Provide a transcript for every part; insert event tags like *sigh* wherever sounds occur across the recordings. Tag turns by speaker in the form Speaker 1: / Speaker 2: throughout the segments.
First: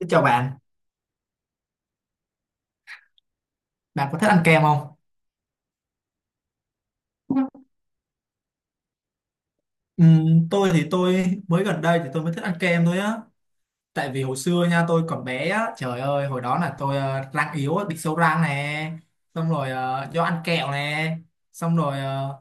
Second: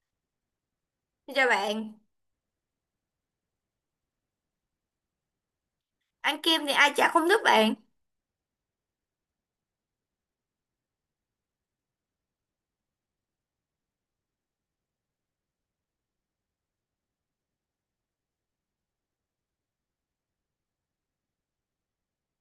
Speaker 1: Xin chào bạn,
Speaker 2: Xin chào bạn.
Speaker 1: bạn có thích ăn kem không?
Speaker 2: Ăn kem thì ai chả không thích bạn.
Speaker 1: Ừ, tôi thì tôi mới gần đây thì tôi mới thích ăn kem thôi á. Tại vì hồi xưa nha, tôi còn bé á, trời ơi, hồi đó là tôi răng yếu á, bị sâu răng nè, xong rồi do ăn kẹo nè, xong rồi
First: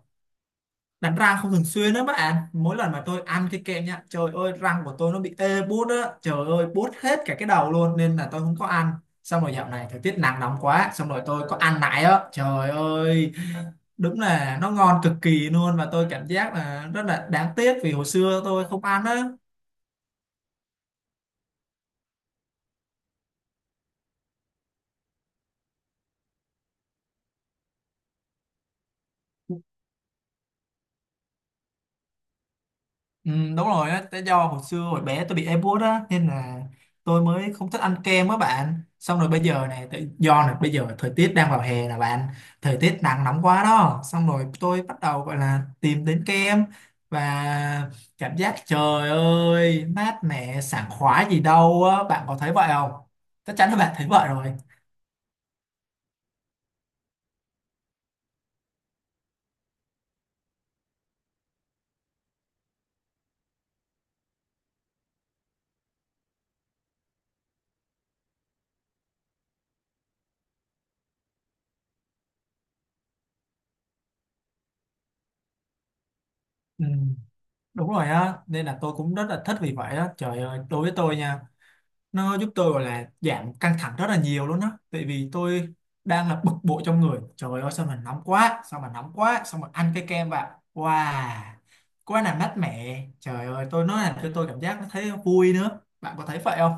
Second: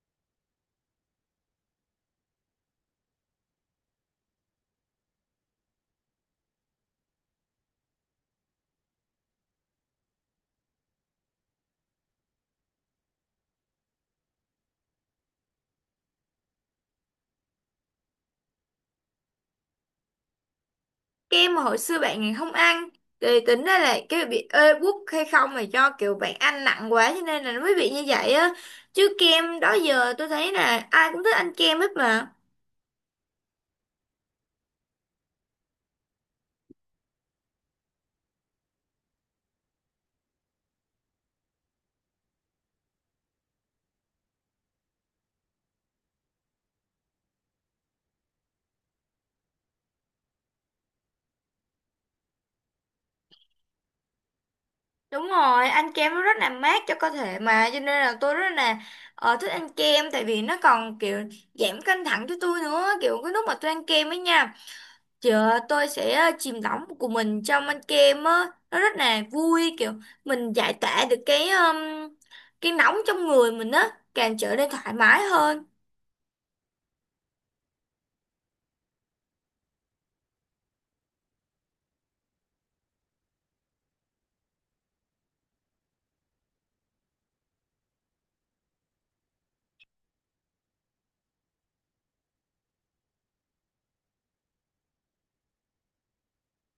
Speaker 1: đánh răng không thường xuyên đó bạn. Mỗi lần mà tôi ăn cái kem nha, trời ơi, răng của tôi nó bị ê buốt á, trời ơi, buốt hết cả cái đầu luôn, nên là tôi không có ăn. Xong rồi dạo này thời tiết nắng nóng quá, xong rồi tôi có ăn lại á, trời ơi, đúng là nó ngon cực kỳ luôn, và tôi cảm giác là rất là đáng tiếc vì hồi xưa tôi không ăn á.
Speaker 2: Kem mà hồi xưa bạn không ăn thì tính ra là cái bị ê buốt hay không, mà do kiểu bạn ăn nặng quá cho nên là nó mới bị như vậy á. Chứ kem đó giờ tôi thấy là ai cũng thích ăn kem hết mà.
Speaker 1: Ừ, đúng rồi á, tại do hồi xưa hồi bé tôi bị ép bút á, nên là tôi mới không thích ăn kem á bạn. Xong rồi bây giờ này tại do là bây giờ thời tiết đang vào hè là bạn, thời tiết nắng nóng quá đó, xong rồi tôi bắt đầu gọi là tìm đến kem, và cảm giác trời ơi mát mẻ sảng khoái gì đâu á. Bạn có thấy vậy không? Chắc chắn là bạn thấy vậy rồi.
Speaker 2: Đúng rồi, ăn kem nó rất là mát cho cơ thể mà, cho nên là tôi rất là thích ăn kem. Tại vì nó còn kiểu giảm căng thẳng cho tôi nữa. Kiểu cái lúc mà tôi ăn kem ấy nha, chờ tôi sẽ chìm đắm của mình trong anh kem á, nó rất là vui, kiểu mình giải tỏa được cái nóng trong người mình á, càng trở nên thoải mái hơn.
Speaker 1: Ừ. Đúng rồi á, nên là tôi cũng rất là thích vì vậy á. Trời ơi, đối với tôi nha, nó giúp tôi gọi là giảm căng thẳng rất là nhiều luôn á. Tại vì tôi đang là bực bội trong người. Trời ơi, sao mà nóng quá, sao mà nóng quá, sao mà ăn cái kem vào. Wow, quá là mát mẻ. Trời ơi, tôi nói là tôi cảm giác nó thấy vui nữa. Bạn có thấy vậy không?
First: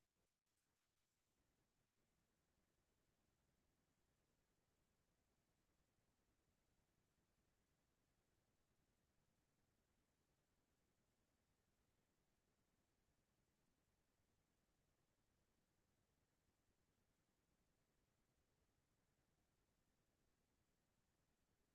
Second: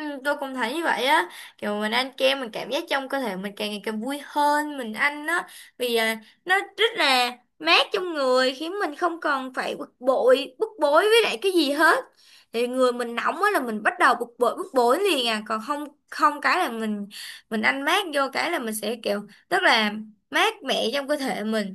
Speaker 2: Ừ, tôi cũng thấy như vậy á, kiểu mình ăn kem mình cảm giác trong cơ thể mình càng ngày càng vui hơn. Mình ăn nó vì à, nó rất là mát trong người, khiến mình không còn phải bực bội bức bối với lại cái gì hết. Thì người mình nóng á là mình bắt đầu bực bội bức bối liền à, còn không không cái là mình ăn mát vô cái là mình sẽ kiểu rất là mát mẻ trong cơ thể mình.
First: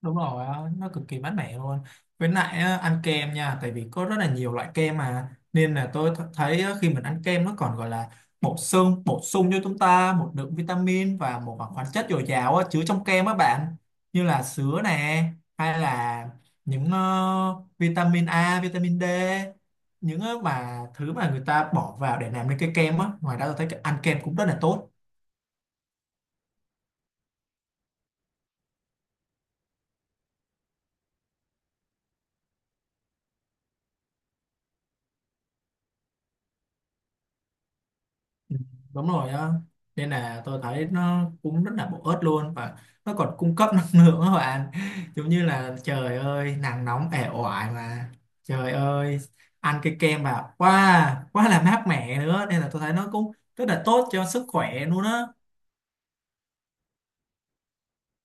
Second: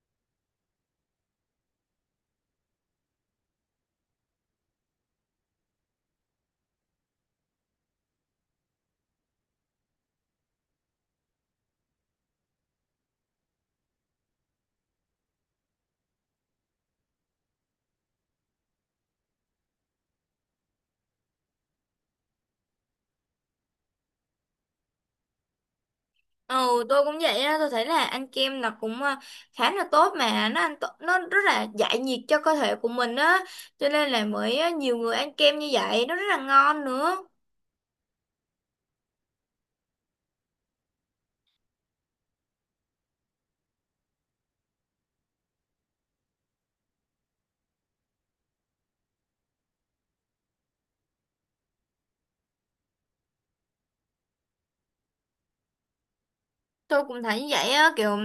Speaker 1: Đúng rồi á, nó cực kỳ mát mẻ luôn. Với lại á, ăn kem nha, tại vì có rất là nhiều loại kem mà, nên là tôi thấy á, khi mình ăn kem nó còn gọi là bổ sung cho chúng ta một lượng vitamin và một khoáng chất dồi dào á, chứa trong kem á bạn. Như là sứa nè, hay là những vitamin A vitamin D, những mà thứ mà người ta bỏ vào để làm nên cái kem á. Ngoài ra tôi thấy cái ăn kem cũng rất là tốt.
Speaker 2: Ừ, tôi cũng vậy á, tôi thấy là ăn kem là cũng à, khá là tốt, mà nó ăn tốt, nó rất là giải nhiệt cho cơ thể của mình á, cho nên là mới à, nhiều người ăn kem như vậy, nó rất là ngon nữa.
Speaker 1: Ừ, đúng rồi á, nên là tôi thấy nó cũng rất là bổ ích luôn, và nó còn cung cấp năng lượng các bạn. Giống như là trời ơi nắng nóng ẻ oải mà, trời ơi, ăn cái kem vào quá quá là mát mẻ nữa, nên là tôi thấy nó cũng rất là tốt cho sức khỏe luôn á.
Speaker 2: Tôi cũng thấy như vậy á, kiểu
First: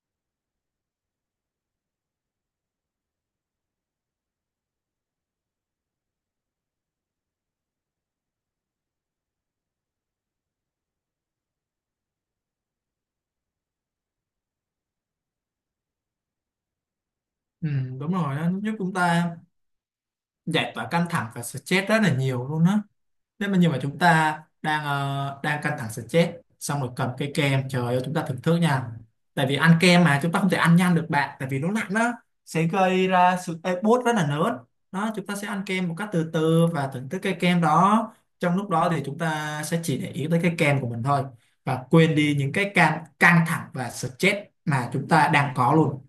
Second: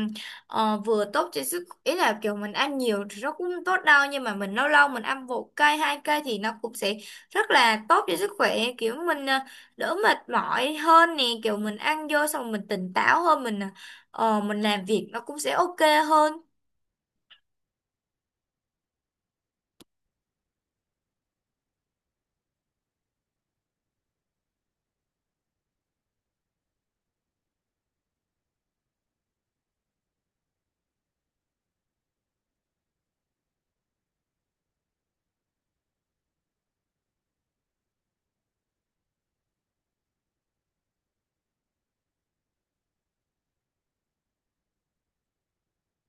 Speaker 2: vừa tốt cho sức, ý là kiểu mình ăn nhiều thì nó cũng không tốt đâu, nhưng mà mình lâu lâu mình ăn một cây, hai cây thì nó cũng sẽ rất là tốt cho sức khỏe, kiểu mình à, đỡ mệt mỏi hơn nè, kiểu mình ăn vô xong rồi mình tỉnh táo hơn, mình à, mình làm việc nó cũng sẽ ok hơn.
Speaker 1: Ừ, đúng rồi, nó giúp chúng ta giải tỏa căng thẳng và stress rất là nhiều luôn á. Thế mà nhưng mà chúng ta đang đang căng thẳng stress, xong rồi cầm cái kem trời ơi chúng ta thưởng thức nha. Tại vì ăn kem mà chúng ta không thể ăn nhanh được bạn, tại vì nó nặng đó, sẽ gây ra sự ê, bốt rất là lớn. Đó, chúng ta sẽ ăn kem một cách từ từ và thưởng thức cái kem đó. Trong lúc đó thì chúng ta sẽ chỉ để ý tới cái kem của mình thôi, và quên đi những cái can căng thẳng và stress mà chúng ta đang có luôn.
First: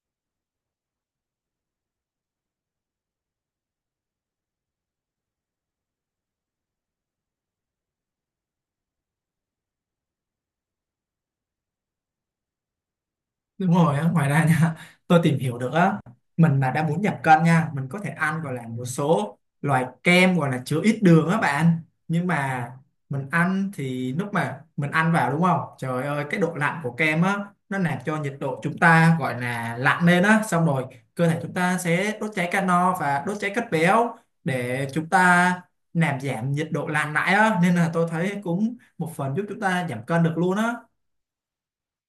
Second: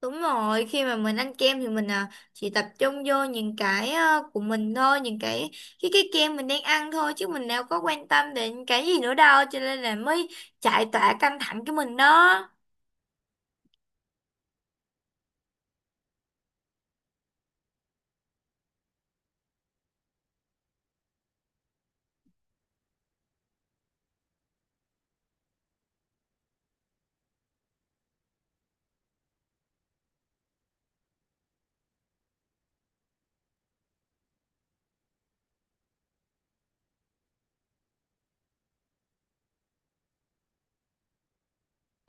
Speaker 2: Đúng rồi, khi mà mình ăn kem thì mình à, chỉ tập trung vô những của mình thôi, những cái kem mình đang ăn thôi, chứ mình đâu có quan tâm đến cái gì nữa đâu, cho nên là mới chạy tọa căng thẳng cái mình đó.
Speaker 1: Đúng rồi á, ngoài ra nha, tôi tìm hiểu được á, mình mà đã muốn giảm cân nha, mình có thể ăn gọi là một số loại kem gọi là chứa ít đường á bạn. Nhưng mà mình ăn thì lúc mà mình ăn vào đúng không? Trời ơi, cái độ lạnh của kem á, nó làm cho nhiệt độ chúng ta gọi là lạnh lên á, xong rồi cơ thể chúng ta sẽ đốt cháy calo và đốt cháy chất béo để chúng ta làm giảm nhiệt độ lạnh lại á, nên là tôi thấy cũng một phần giúp chúng ta giảm cân được luôn á.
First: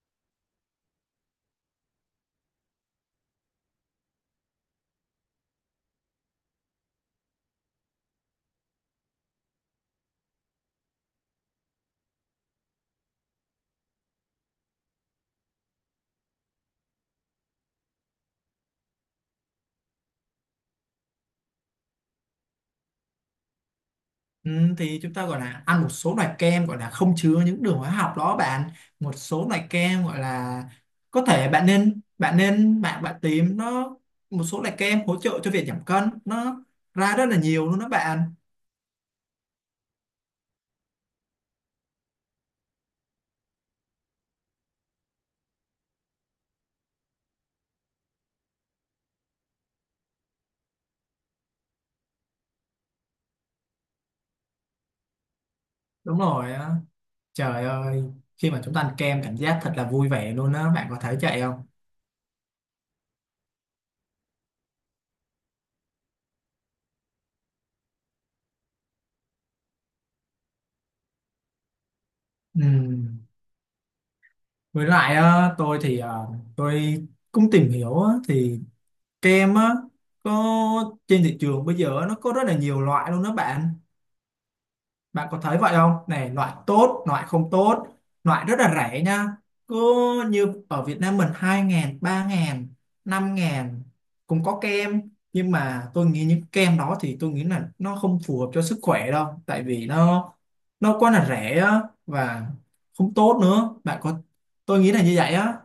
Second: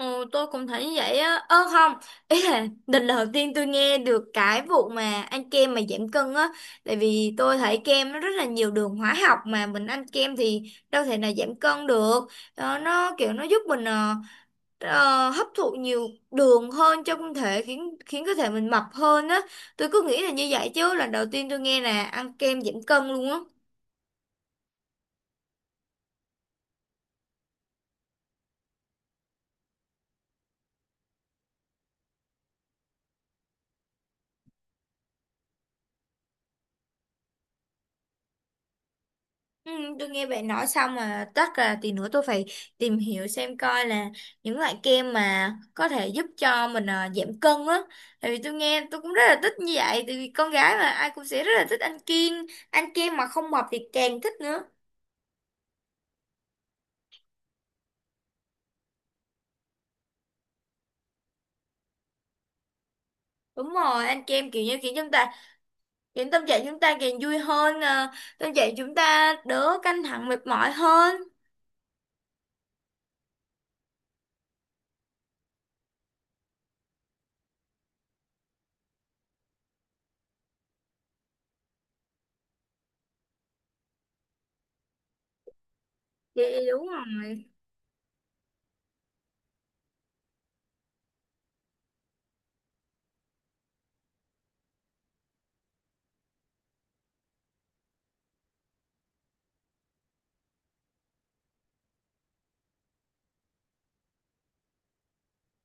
Speaker 2: Ừ, tôi cũng thấy như vậy á. Ơ không, ý là *laughs* lần đầu tiên tôi nghe được cái vụ mà ăn kem mà giảm cân á, tại vì tôi thấy kem nó rất là nhiều đường hóa học, mà mình ăn kem thì đâu thể nào giảm cân được. Ờ, nó kiểu nó giúp mình hấp thụ nhiều đường hơn trong thể, khiến khiến cơ thể mình mập hơn á. Tôi cứ nghĩ là như vậy, chứ lần đầu tiên tôi nghe là ăn kem giảm cân luôn á.
Speaker 1: Ừ, thì chúng ta gọi là ăn một số loại kem gọi là không chứa những đường hóa học đó bạn, một số loại kem gọi là có thể bạn nên bạn nên bạn bạn tìm nó, một số loại kem hỗ trợ cho việc giảm cân, nó ra rất là nhiều luôn đó bạn.
Speaker 2: Ừ, tôi nghe bạn nói xong mà chắc là tí nữa tôi phải tìm hiểu xem coi là những loại kem mà có thể giúp cho mình giảm cân á. Tại vì tôi nghe tôi cũng rất là thích như vậy, tại vì con gái mà ai cũng sẽ rất là thích ăn kem. Ăn kem mà không mập thì càng thích nữa.
Speaker 1: Đúng rồi á. Trời ơi, khi mà chúng ta ăn kem cảm giác thật là vui vẻ luôn đó, bạn có thấy vậy không?
Speaker 2: Đúng rồi, ăn kem kiểu như kiểu chúng ta khiến tâm trạng chúng ta càng vui hơn à, tâm trạng chúng ta đỡ căng thẳng mệt mỏi hơn.
Speaker 1: Ừ. Với lại á, tôi thì tôi cũng tìm hiểu á, thì kem á có trên thị trường bây giờ nó có rất là nhiều loại luôn đó bạn. Bạn có thấy vậy không? Này, loại
Speaker 2: Vậy đúng
Speaker 1: tốt, loại
Speaker 2: rồi.
Speaker 1: không tốt, loại rất là rẻ nha. Cứ như ở Việt Nam mình 2 ngàn, 3 ngàn, 5 ngàn cũng có kem. Nhưng mà tôi nghĩ những kem đó thì tôi nghĩ là nó không phù hợp cho sức khỏe đâu. Tại vì nó quá là rẻ á, và không tốt nữa. Tôi nghĩ là như vậy á.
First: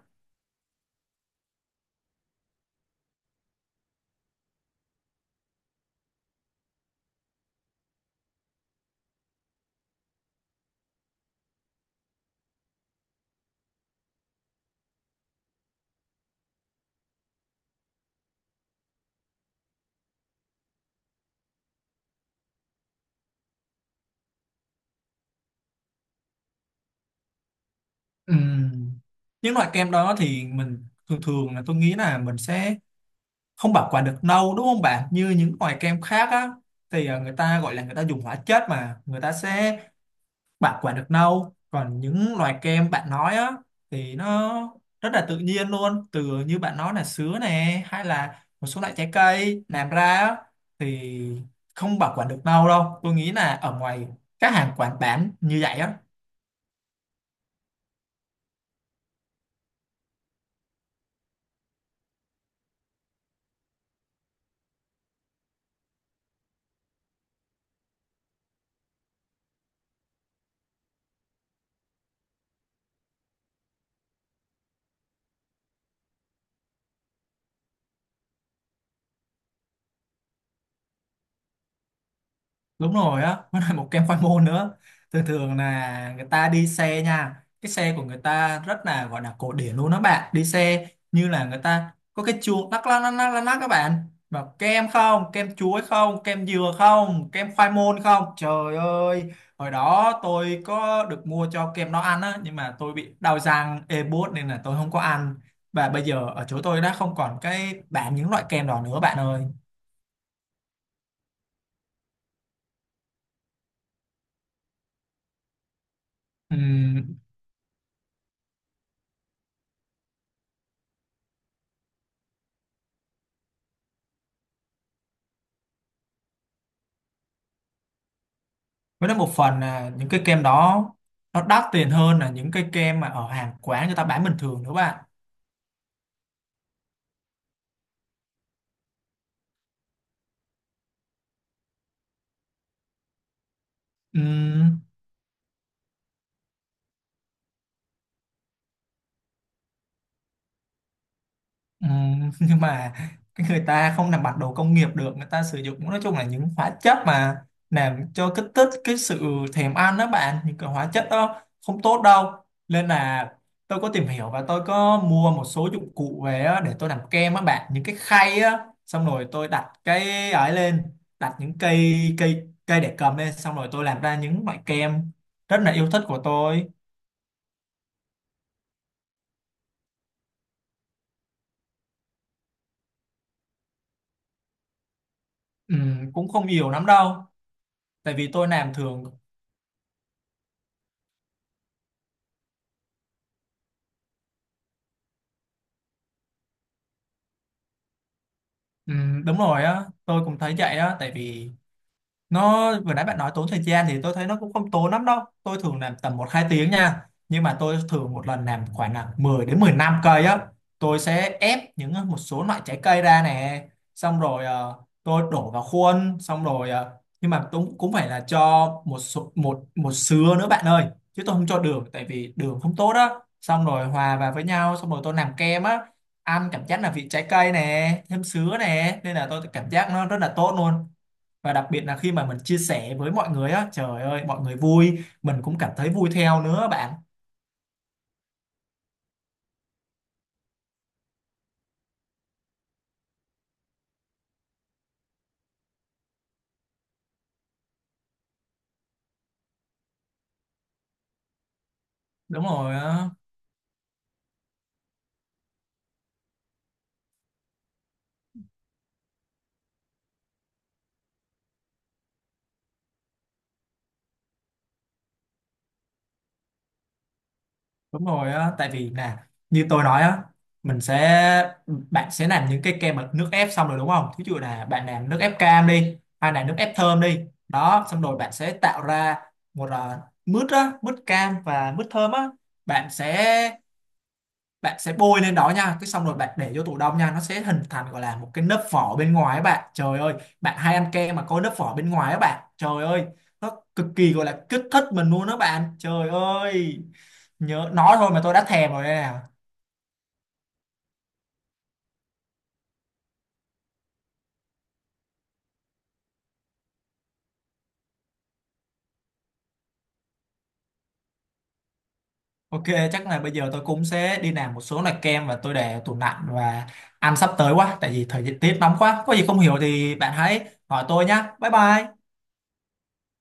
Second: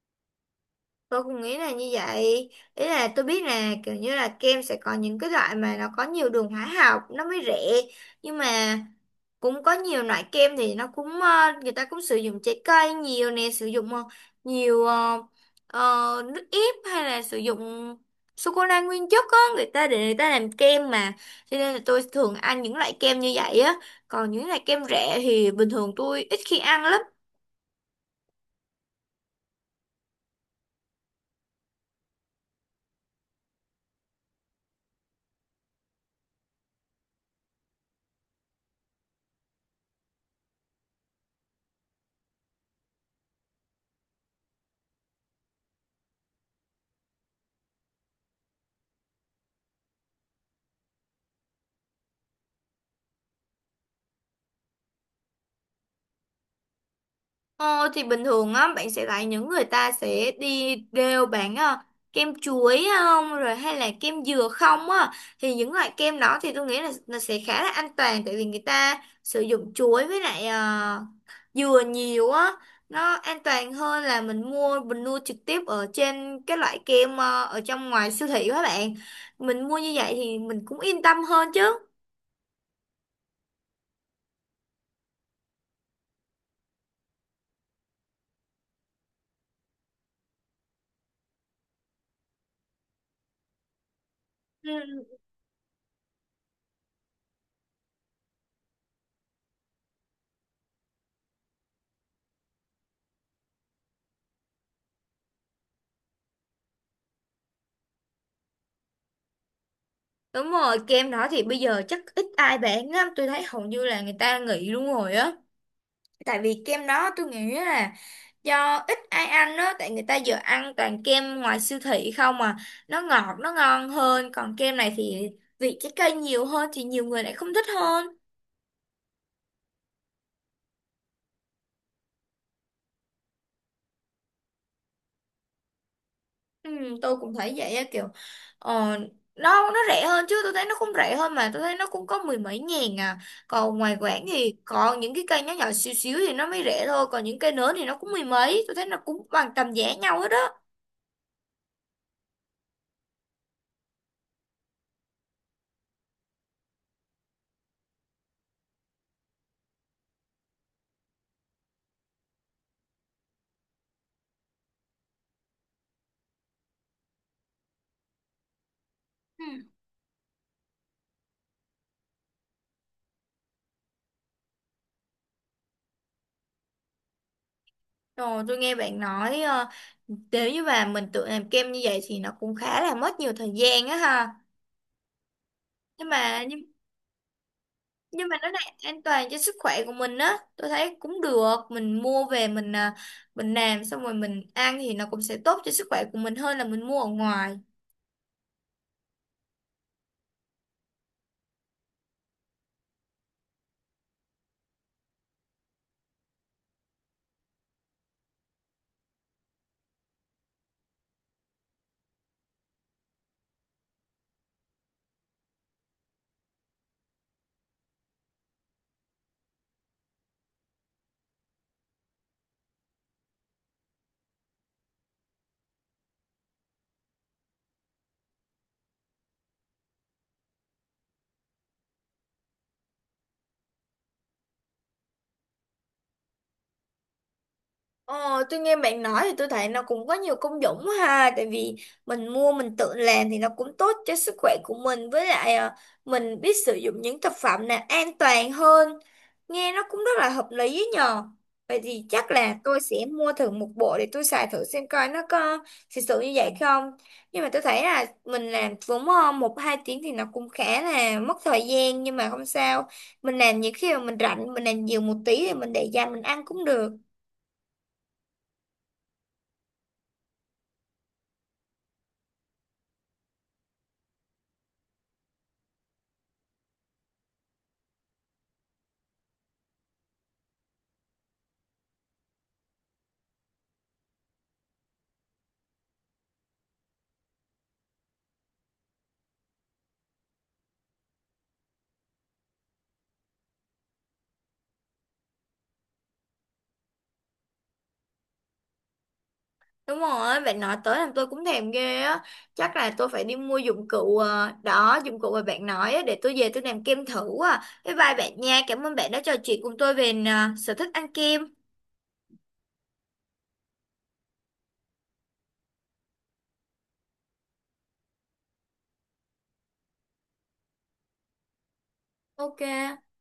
Speaker 2: Tôi cũng nghĩ là như vậy. Ý là tôi biết là kiểu như là kem sẽ có những cái loại mà nó có nhiều đường hóa học nó mới rẻ. Nhưng mà cũng có nhiều loại kem thì nó cũng ờ, người ta cũng sử dụng trái cây nhiều nè, sử dụng nhiều ờ, nước ép, hay là sử dụng sô cô la nguyên chất á, người ta để người ta làm kem mà. Cho nên là tôi thường ăn những loại kem như vậy á. Còn những loại kem rẻ thì bình thường tôi ít khi ăn lắm.
Speaker 1: Ừm, Những loại kem đó thì mình thường thường là tôi nghĩ là mình sẽ không bảo quản được lâu đúng không bạn, như những loại kem khác á thì người ta gọi là người ta dùng hóa chất mà người ta sẽ bảo quản được lâu, còn những loại kem bạn nói á thì nó rất là tự nhiên luôn, từ như bạn nói là sứa nè hay là một số loại trái cây làm ra á, thì không bảo quản được lâu đâu, tôi nghĩ là ở ngoài các hàng quán bán như vậy á.
Speaker 2: Ờ, thì bình thường á bạn sẽ thấy những người ta sẽ đi đều bán kem chuối không rồi, hay là kem dừa không á, thì những loại kem đó thì tôi nghĩ là nó sẽ khá là an toàn, tại vì người ta sử dụng chuối với lại dừa nhiều á, nó an toàn hơn là mình mua trực tiếp ở trên cái loại kem, ở trong ngoài siêu thị các bạn. Mình mua như vậy thì mình cũng yên tâm hơn chứ.
Speaker 1: Đúng rồi á, *laughs* nó là một kem khoai môn nữa, thường thường là người ta đi xe nha, cái xe của người ta rất là gọi là cổ điển luôn đó bạn, đi xe như là người ta có cái chuông lắc lắc lắc lắc lắc lắc các bạn, mà kem
Speaker 2: Ừ.
Speaker 1: không, kem chuối không, kem dừa không, kem khoai môn không, trời ơi. Hồi đó tôi có được mua cho kem nó ăn á, nhưng mà tôi bị đau răng ê buốt nên là tôi không có ăn, và bây giờ ở chỗ tôi đã không còn cái bán những loại kem đó nữa bạn ơi.
Speaker 2: Đúng rồi, kem đó thì bây giờ chắc ít ai bán lắm, tôi thấy hầu như là người ta nghỉ luôn rồi á. Tại
Speaker 1: Ừ,
Speaker 2: vì kem đó tôi nghĩ là do ít ai ăn đó, tại người ta giờ ăn toàn kem ngoài siêu thị không mà, nó ngọt, nó ngon hơn, còn kem này thì vị trái cây nhiều hơn thì nhiều người lại không thích hơn.
Speaker 1: với đó một phần là những cái kem đó nó đắt tiền hơn là những cái kem mà ở hàng quán người ta bán bình thường nữa bạn.
Speaker 2: Ừ, tôi cũng thấy vậy á, kiểu ờ, nó rẻ hơn, chứ tôi thấy nó cũng rẻ hơn, mà tôi thấy nó cũng có mười mấy ngàn à, còn ngoài quảng thì
Speaker 1: Ừm.
Speaker 2: còn những cái cây nhỏ nhỏ xíu xíu thì nó mới rẻ thôi, còn những cây lớn thì nó cũng mười mấy, tôi thấy nó cũng bằng tầm giá nhau hết đó.
Speaker 1: Ừ. *laughs* Nhưng mà cái người ta không làm bằng đồ công nghiệp được, người ta sử dụng nói chung là những hóa chất mà làm cho kích thích cái sự thèm ăn đó bạn, những cái hóa chất đó không tốt đâu, nên là tôi có tìm hiểu và tôi có mua một số dụng cụ về á, để tôi làm kem á bạn, những cái khay á, xong rồi
Speaker 2: Ừ.
Speaker 1: tôi đặt cái ấy lên, đặt những cây cây cây để cầm lên, xong rồi tôi làm ra những loại kem rất là yêu thích của tôi.
Speaker 2: Rồi tôi nghe bạn nói nếu như mà mình tự làm kem như vậy thì nó cũng khá là mất nhiều thời gian á ha.
Speaker 1: Ừ,
Speaker 2: nhưng
Speaker 1: cũng
Speaker 2: mà
Speaker 1: không nhiều lắm đâu, tại
Speaker 2: nhưng
Speaker 1: vì
Speaker 2: mà
Speaker 1: tôi
Speaker 2: nó
Speaker 1: làm
Speaker 2: lại an
Speaker 1: thường.
Speaker 2: toàn cho sức khỏe của mình á, tôi thấy cũng được, mình mua về mình à, mình làm xong rồi mình ăn thì nó cũng sẽ tốt cho sức khỏe của mình hơn là mình mua ở ngoài.
Speaker 1: Ừ, đúng rồi á, tôi cũng thấy vậy á, tại vì nó vừa nãy bạn nói tốn thời gian thì tôi thấy nó cũng không tốn lắm đâu, tôi thường làm tầm một hai tiếng nha, nhưng mà tôi thường một lần làm khoảng là 10 đến 15 cây á. Tôi sẽ ép những một số loại trái cây ra nè, xong rồi tôi đổ vào khuôn, xong rồi nhưng mà cũng cũng phải là cho một số, một một sứa nữa bạn ơi, chứ tôi không cho đường tại vì đường không tốt á, xong rồi hòa vào với nhau, xong rồi tôi làm kem á, ăn cảm giác là vị trái cây nè thêm sứa nè nên là tôi cảm giác nó rất là tốt luôn, và đặc biệt là khi mà mình chia sẻ với mọi người á trời ơi mọi người vui mình cũng cảm thấy vui theo nữa bạn.
Speaker 2: Ờ, tôi nghe bạn nói thì tôi thấy nó cũng có nhiều công dụng quá ha, tại vì mình mua mình tự làm thì nó cũng tốt cho sức khỏe của mình, với lại mình biết sử dụng những thực phẩm này an toàn hơn. Nghe nó cũng rất là hợp lý ấy nhờ. Vậy thì chắc
Speaker 1: Đúng
Speaker 2: là
Speaker 1: rồi
Speaker 2: tôi sẽ
Speaker 1: á,
Speaker 2: mua thử một bộ để tôi xài thử xem coi nó có thực sự như vậy không. Nhưng mà tôi thấy là mình làm vốn 1 2 tiếng thì nó cũng khá là mất thời gian, nhưng mà không sao, mình làm những khi mà mình rảnh, mình làm nhiều một tí thì mình để dành mình ăn cũng được.
Speaker 1: đúng rồi á, tại vì là như tôi nói á, mình sẽ bạn sẽ làm những cái kem bằng nước ép xong rồi đúng không, thí dụ là bạn làm nước ép cam đi hay là nước ép thơm đi đó, xong rồi bạn sẽ tạo ra một mứt á, mứt cam và mứt thơm á, bạn sẽ bạn sẽ bôi lên đó nha, cái xong rồi bạn để vô tủ đông nha, nó sẽ hình thành gọi là một cái lớp vỏ bên ngoài á bạn, trời ơi, bạn hay ăn kem mà có lớp vỏ bên ngoài á bạn, trời ơi, nó cực kỳ gọi là kích thích mình luôn đó bạn, trời ơi, nhớ nói thôi mà tôi đã thèm rồi đây nè.
Speaker 2: Đúng rồi, bạn nói tới làm tôi cũng thèm ghê á. Chắc là tôi phải đi mua dụng cụ, đó, dụng cụ mà bạn nói á, để tôi về tôi làm kem thử à. Bye bye bạn nha, cảm ơn bạn đã trò chuyện cùng tôi về sở thích ăn kem.
Speaker 1: OK, chắc là bây giờ tôi cũng sẽ đi làm một số loại kem và tôi để ở tủ lạnh và ăn sắp tới quá, tại vì thời tiết nóng quá, có gì không hiểu thì bạn hãy hỏi tôi nhá, bye bye.
Speaker 2: Ok.